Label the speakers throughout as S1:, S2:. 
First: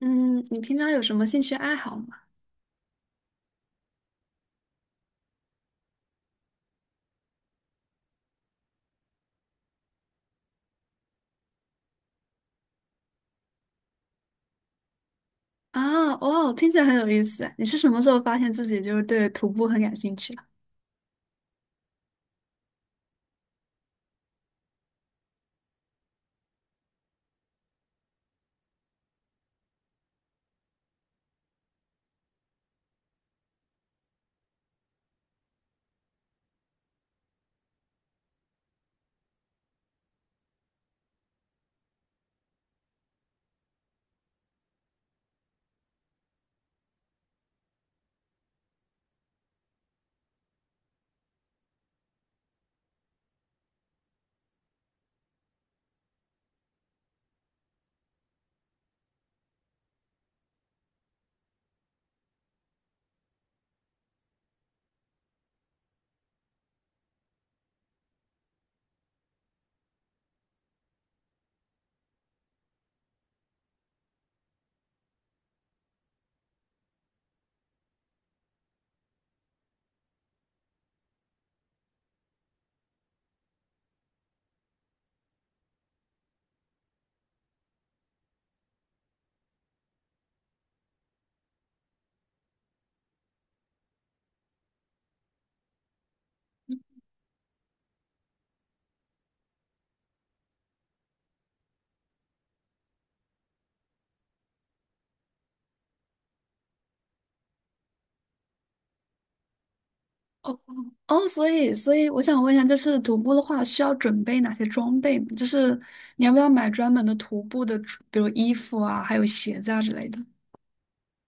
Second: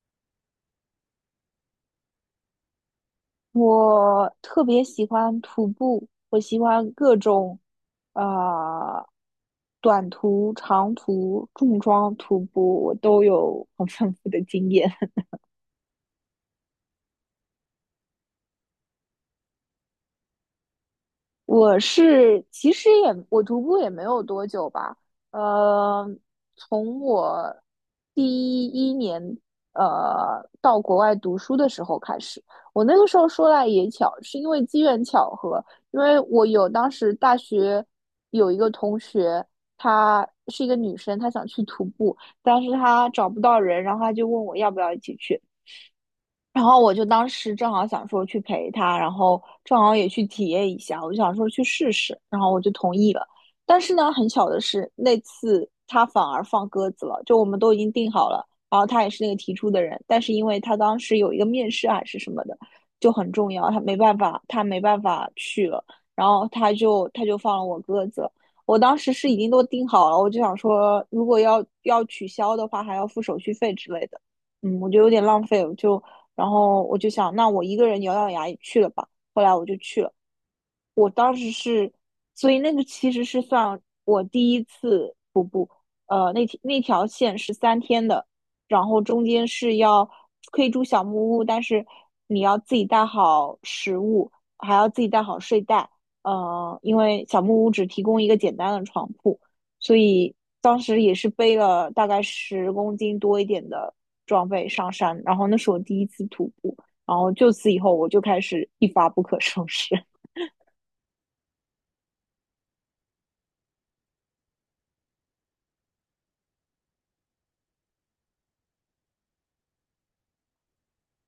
S1: 嗯，你平常有什么兴趣爱好吗？
S2: 我特别喜欢徒步，我喜欢各种，啊、短途、长途、重装徒步，我都有很丰富的经验。
S1: 啊，哦，听起来很有意思。你是什么时候发现自己就是对徒步很感兴趣的？
S2: 我是其实也我徒步也没有多久吧，呃，从我第一年到国外读书的时候开始，我那个时候说来也巧，是因为机缘巧合，因为我有当时大学有一个同学，她是一个女生，她想去徒步，但是她找不到人，然后她就问我要不要一起去。然后我就当时正好想说去陪他，然后正好也去体验一下，我就想说去试试，然后我就同意了。但是呢，很巧的是，那次他反而放鸽子了，就我们都已经定好了，然后他也是那个提出的人，但是因为他当时有一个面试还是什么的，就很重要，他没办法去了，然后他就放了我鸽子。我当时是已经都定好了，我就想说，如果要取消的话，还要付手续费之类的。我觉得有点浪费，然后我就想，那我一个人咬咬牙也去了吧。后来我就去了，我当时是，所以那个其实是算我第一次那条线是三天的，然后中间是要可以住小木屋，但是你要自己带好食物，还要自己带好睡袋。因为小木屋只提供一个简单的床铺，所以当时也是背了大概10公斤多一点的装备上山。然后那是我第一次徒步，然后就此以后我就开始一发不可收拾。
S1: 哦哦，所以我想问一下，就是徒步的话，需要准备哪些装备呢，就是你要不要买专门的徒步的比如衣服啊，还有鞋子啊之类的？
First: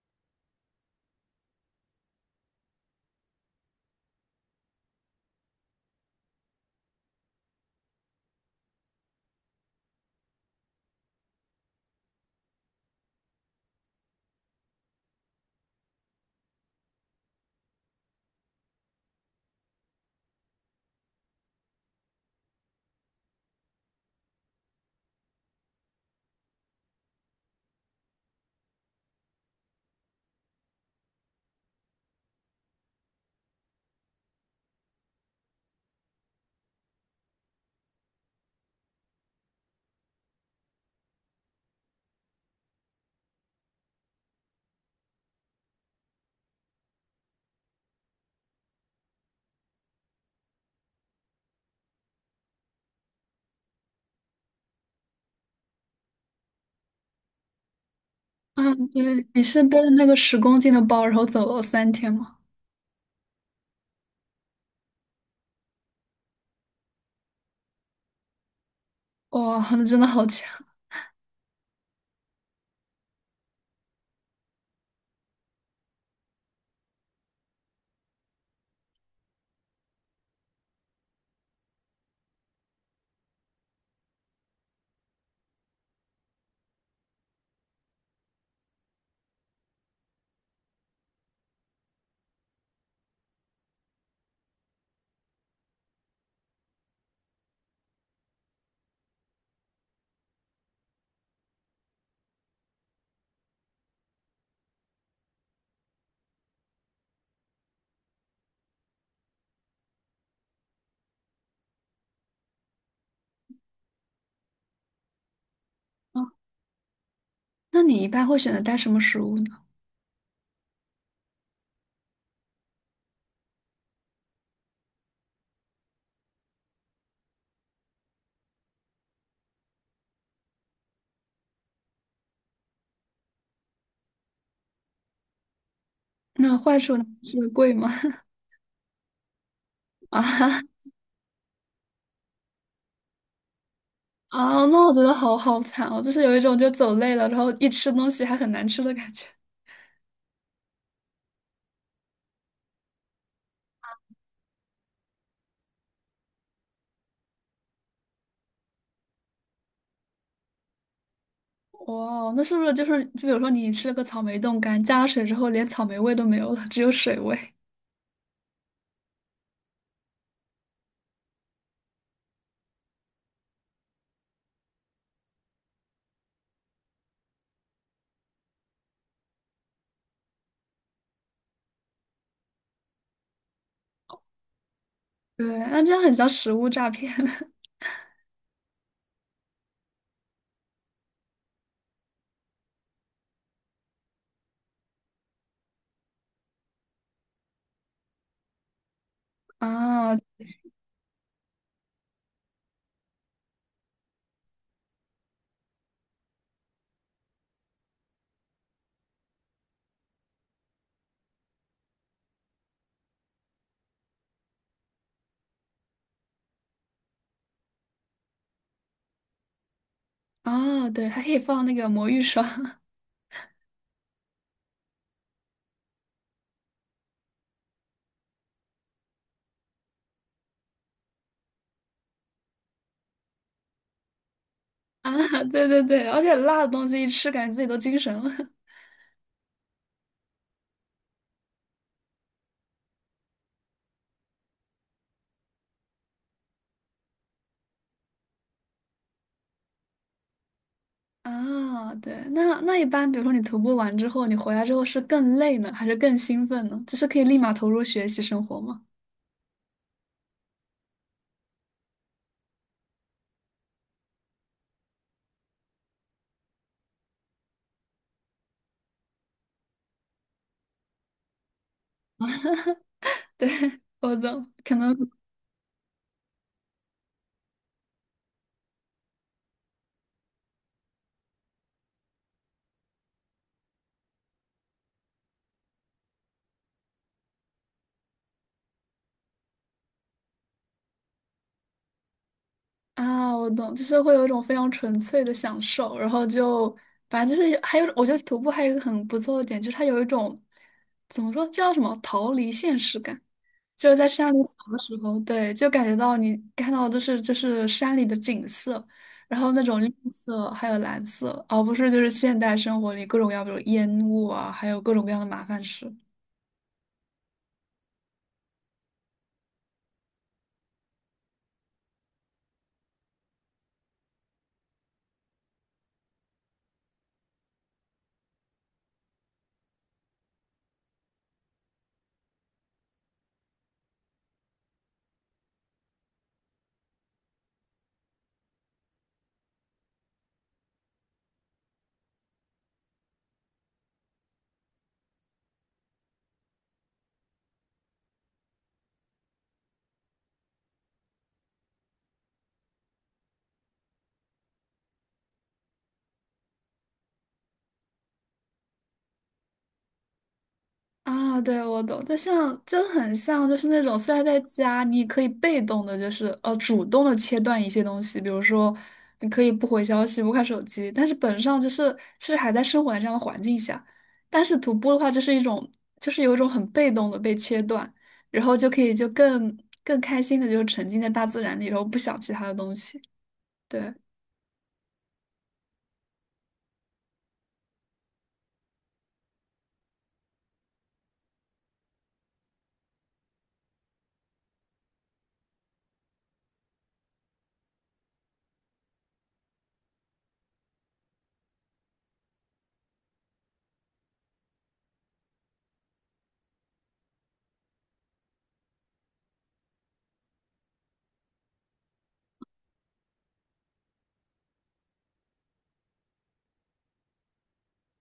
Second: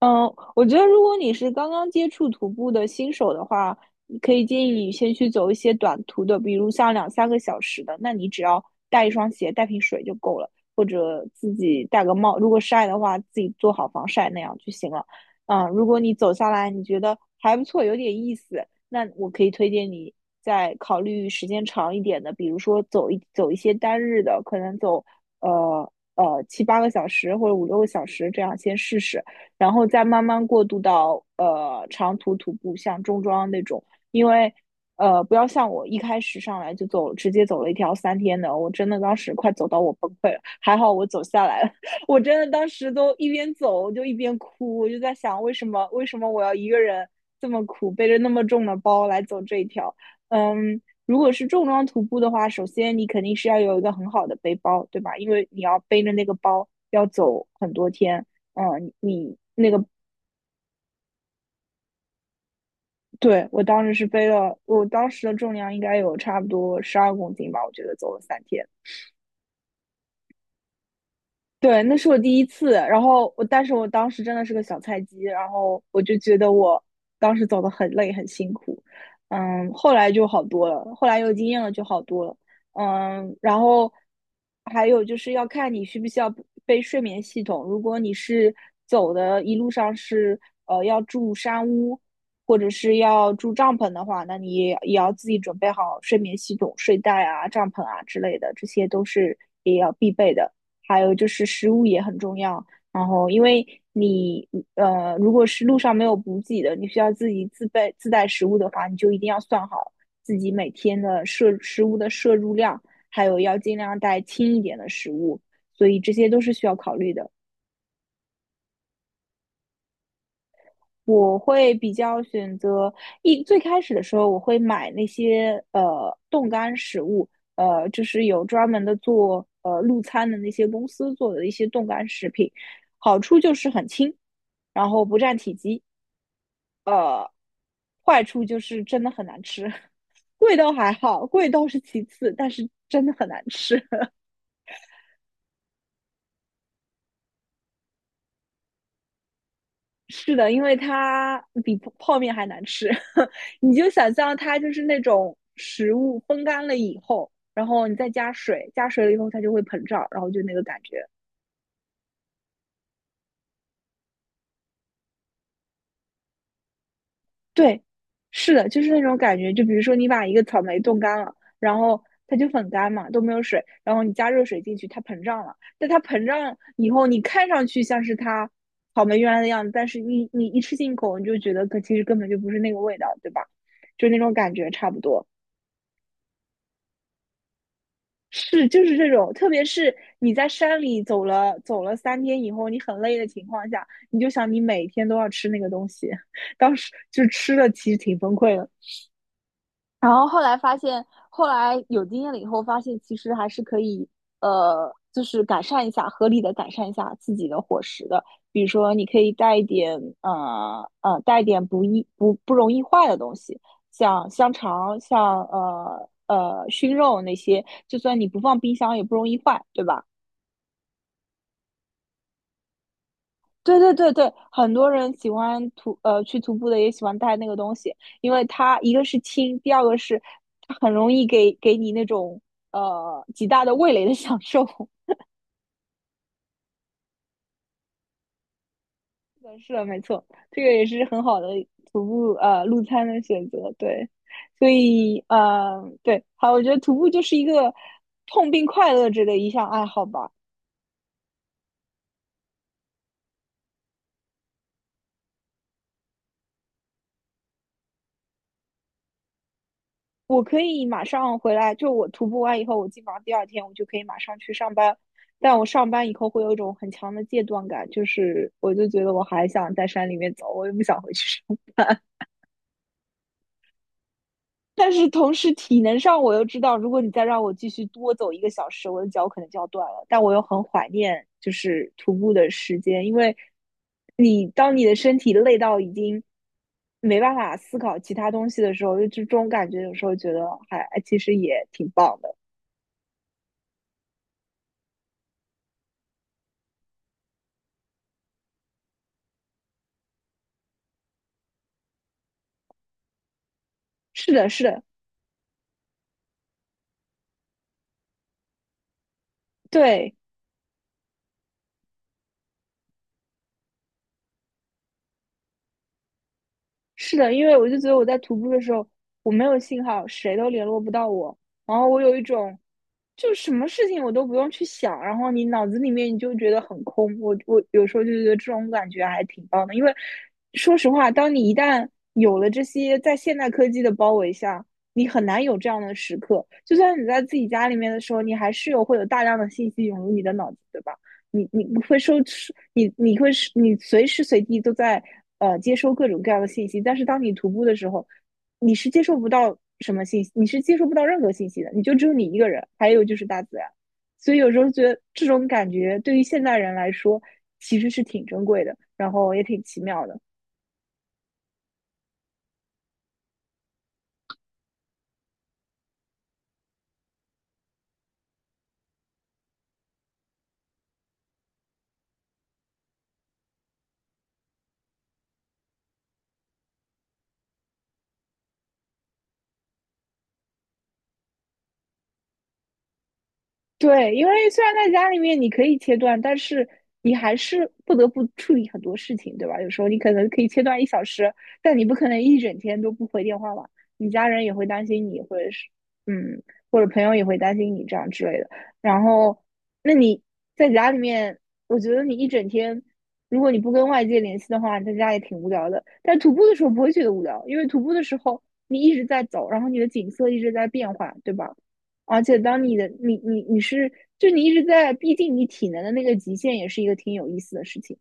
S2: 嗯，我觉得如果你是刚刚接触徒步的新手的话，你可以建议你先去走一些短途的，比如像两三个小时的，那你只要带一双鞋、带瓶水就够了，或者自己戴个帽，如果晒的话，自己做好防晒那样就行了。如果你走下来你觉得还不错，有点意思，那我可以推荐你再考虑时间长一点的，比如说走一些单日的，可能走七八个小时或者五六个小时这样先试试。然后再慢慢过渡到长途徒步，像中装那种，因为不要像我一开始上来就走，直接走了一条三天的，我真的当时快走到我崩溃了，还好我走下来了，我真的当时都一边走我就一边哭，我就在想为什么我要一个人这么苦，背着那么重的包来走这一条，嗯。如果是重装徒步的话，首先你肯定是要有一个很好的背包，对吧？因为你要背着那个包要走很多天，
S1: 嗯，
S2: 嗯，你
S1: 对，
S2: 你
S1: 你是
S2: 那
S1: 背
S2: 个，
S1: 着那个10公斤的包，然后走了3天吗？
S2: 对，我当时是背了，我当时的重量应该有差不多12公斤吧，我觉得走了三天。
S1: 哇，那真的好强！
S2: 对，那是我第一次，然后我，但是我当时真的是个小菜鸡，然后我就觉得我当时走的很累，很辛苦，后来就好多了，后来有经验了就好多了，然后还有就是要看你需不需要背睡眠系统，如果你是走的一路上是要住山屋或者是要住帐篷的话，那你也要自己准备好睡眠系统、睡袋啊、帐篷啊之类的，这些都是也要必备的。还有就是食物也很重要。然后，因为你如果是路上没有补给的，你需要自己自备自带食物的话，你就一定要算好自己每天的摄食物的摄入量，还有要尽量带轻一点的食物。所以这
S1: 哦，
S2: 些都是需要考虑的。
S1: 那你一般会选择带什么食物呢？
S2: 我会比较选择一最开始的时候，我会买那些冻干食物，就是有专门的做路餐的那些公司做的一些冻干食品，好处就是很轻，然后不占体积。
S1: 那坏处呢？是贵吗？
S2: 坏处就是真的很难吃，
S1: 啊
S2: 贵
S1: 哈，
S2: 倒还好，贵倒是其次，但是真的很难吃。
S1: 啊，那我觉得好好惨哦，就是有一种就走累了，然后一吃东西还很难吃的感觉。
S2: 是的，因为它比泡面还难吃。你就想象它就是那种食物风干了以后，然后你再加水，加水了以后它就会膨胀，然后就那个感觉。
S1: 哇哦，那是不是就是就比如说你吃了个草莓冻干，加了水之后连草莓味都没有了，只有水味？
S2: 对，是的，就是那种感觉。就比如说，你把一个草莓冻干了，然后它就很干嘛，都没有水，然后你加热水进去，它膨胀了。但它膨胀以后，你看上去像是它草莓原来的样子，但是你一吃进口，你就觉得可其实根本就不是那个味道，对吧？就那种感觉差不多。
S1: 对，那这样很像食物诈骗。
S2: 是，就是这种，特别是你在山里走了三天以后，你很累的情况下，你就想你每天都要吃那个东西，当时就吃了，其实挺崩溃的。然
S1: 啊
S2: 后后来发现，后来有经验了以后，发现其实还是可以，就是改善一下，合理的改善一下自己的伙食的。比如说，你可以带一点，带一点不容易坏的东西，像香肠，像熏肉那些，就算你不放冰箱也不容易坏，对吧？
S1: 啊！对，还可以放那个魔芋爽。
S2: 对对对对，很多人喜欢去徒步的也喜欢带那个东西，因为它一个是轻，第二个是它很容易给你那种极大的味蕾的享受。
S1: 啊，对对对，而且辣的东西一吃，感觉自己都精神了。
S2: 是的，是的没错，这个也是很好的徒步路餐的选择。对，所以对，好，我觉得徒步就是一个痛并快乐着的一项爱好吧。
S1: 啊。对，那那一般，比如说你徒步完之后，你回来之后是更累呢，还是更兴奋呢？就是可以立马投入学习生活吗？
S2: 我可以马上回来，就我徒步完以后，我基本上第二天我就可以马上去上班。但我上班以后会有一种很强的戒断感，就是我就觉得我还想在山里面走，我又不想回去上班。
S1: 我的可
S2: 但
S1: 能，
S2: 是同时体能上我又知道，如果你再让我继续多走一个小时，我的脚可能就要断了。但我又很怀念就是徒步的时间，因为你当你的身体累到已经没办法思考其他东西的时候，就这种感觉有时候觉得还哎其实也挺棒的。
S1: 啊，我懂，就是会有一种非常纯粹的享受，然后就反正就是还有，我觉得徒步还有一个很不错的点，就是它有一种怎么说，叫什么逃离现实感，就是在山
S2: 是
S1: 里
S2: 的，
S1: 走
S2: 是
S1: 的
S2: 的，
S1: 时候，对，就感觉到你看到的就是山里的景色，然后那种绿
S2: 对，
S1: 色还有蓝色，而不是就是现代生活里各种要不有烟雾啊，还有各种各样的麻烦事。
S2: 是的，因为我就觉得我在徒步的时候，我没有信号，谁都联络不到我，然后我有一种，就什么事情我都不用去想，然后你脑子里面你就觉得很空。我有时候就觉得这种感觉还挺棒的，因为说实话，当你一旦有了这些在现代科技的包围下，你很难有这样的时刻。就算你在自己家里面的时候，你还是有会有大量的信息涌入你的脑子，对吧？你会收，你会你随时随地都在接收各种各样的信息，但是当你徒步的时候，你是接收不到什么信息，你是接收不到任何信息的，你就只有你一个人，还有就是大自然。所以有时候觉得这种感觉对于现代人来说其实是挺珍贵的，然后也挺奇妙的。
S1: 啊，对，我懂，就很像，就是那种虽然在家，你也可以被动的，就是主动的切断一些东西，比如说你可以不回消息、不看手机，但是本质上就是其实还在生活在这样的环境下。但是徒步的话，就是一种就是有一种很被动的被切断，然后就可以就更开心的就是沉浸在大自然里，然后不想其他的东西。对，
S2: 对，因为虽然在家里面你可以切断，但是你还是不得不处理很多事情，对吧？有时候你可能可以切断1小时，但你不可能一整天都不回电话吧？你家人也会担心你，或者是嗯，或者朋友也会担心你这样之类的。然后，那你在家里面，我觉得你一整天，如果你不跟外界联系的话，你在家也挺无聊的。但徒步的时候不会觉得无聊，因为徒步的时候你一直在走，然后你的景色一直在变化，对吧？而且当你的你是，就你一直在逼近你体能的那个极限，也是一个挺有意思的事情。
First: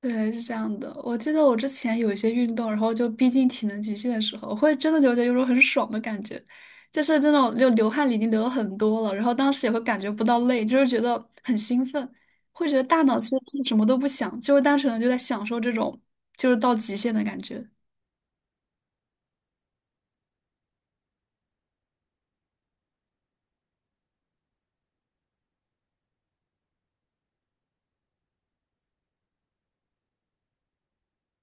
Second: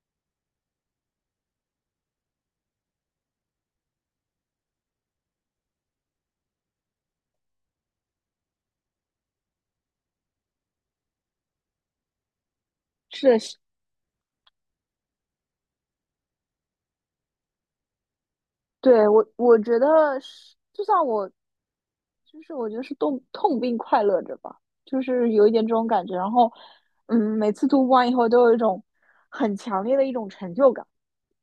S1: 对，是这样的。我记得我之前有一些运动，然后就逼近体能极限的时候，我会真的就觉得有种很爽的感觉，就是这种就流汗已经流了很多了，然后当时也会感觉不到累，就是觉得很兴奋，会觉得大脑
S2: 是
S1: 其实
S2: 的是，
S1: 什么都不想，就是单纯的就在享受这种就是到极限的感觉。
S2: 对，我觉得是，就像我，就是我觉得是痛并快乐着吧，就是有一点这种感觉。然后，每次突破完以后，都有一种很强烈的一种成就感，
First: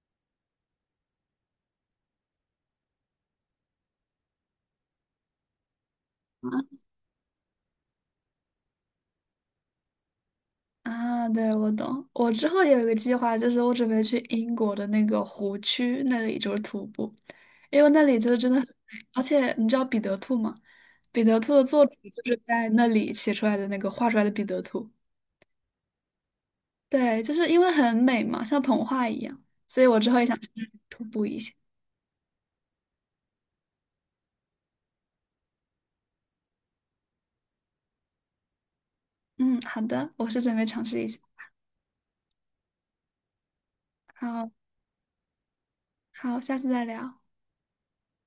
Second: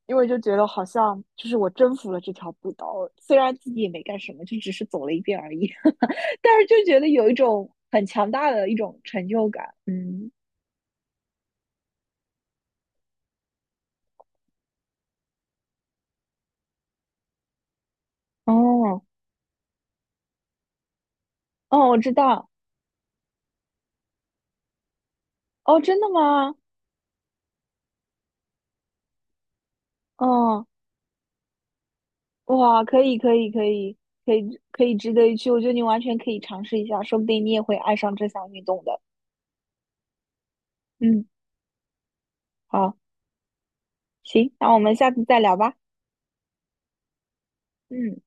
S2: 因为就觉得好像就是我征服了这条步道，虽然自己也没干什么，就只是走了一遍而已，但是就觉得有一种很强大的一种成就感。嗯。
S1: 啊，对，我懂。我之后也有一个计划，就是我准备去英国的那个湖区那里，就是徒步，因为那里就是真的很
S2: 哦，
S1: 美。而且你知道彼得兔吗？彼得兔的作
S2: 哦，
S1: 者
S2: 我知
S1: 就是
S2: 道。
S1: 在那里写出来的那个画出来的彼得兔。
S2: 哦，真的吗？
S1: 对，就是因为很美嘛，像童话一样，所以我之后也想去那
S2: 哦，
S1: 里徒步一下。
S2: 哇，可以，可以，可以，可以，可以值得一去。我觉得你完全可以尝试一下，说不定你也会爱上这项运动的。
S1: 嗯，好的，我是准备尝试一下。
S2: 嗯，好，
S1: 好，
S2: 行，那我们下次再聊吧。
S1: 好，下次再聊。
S2: 嗯。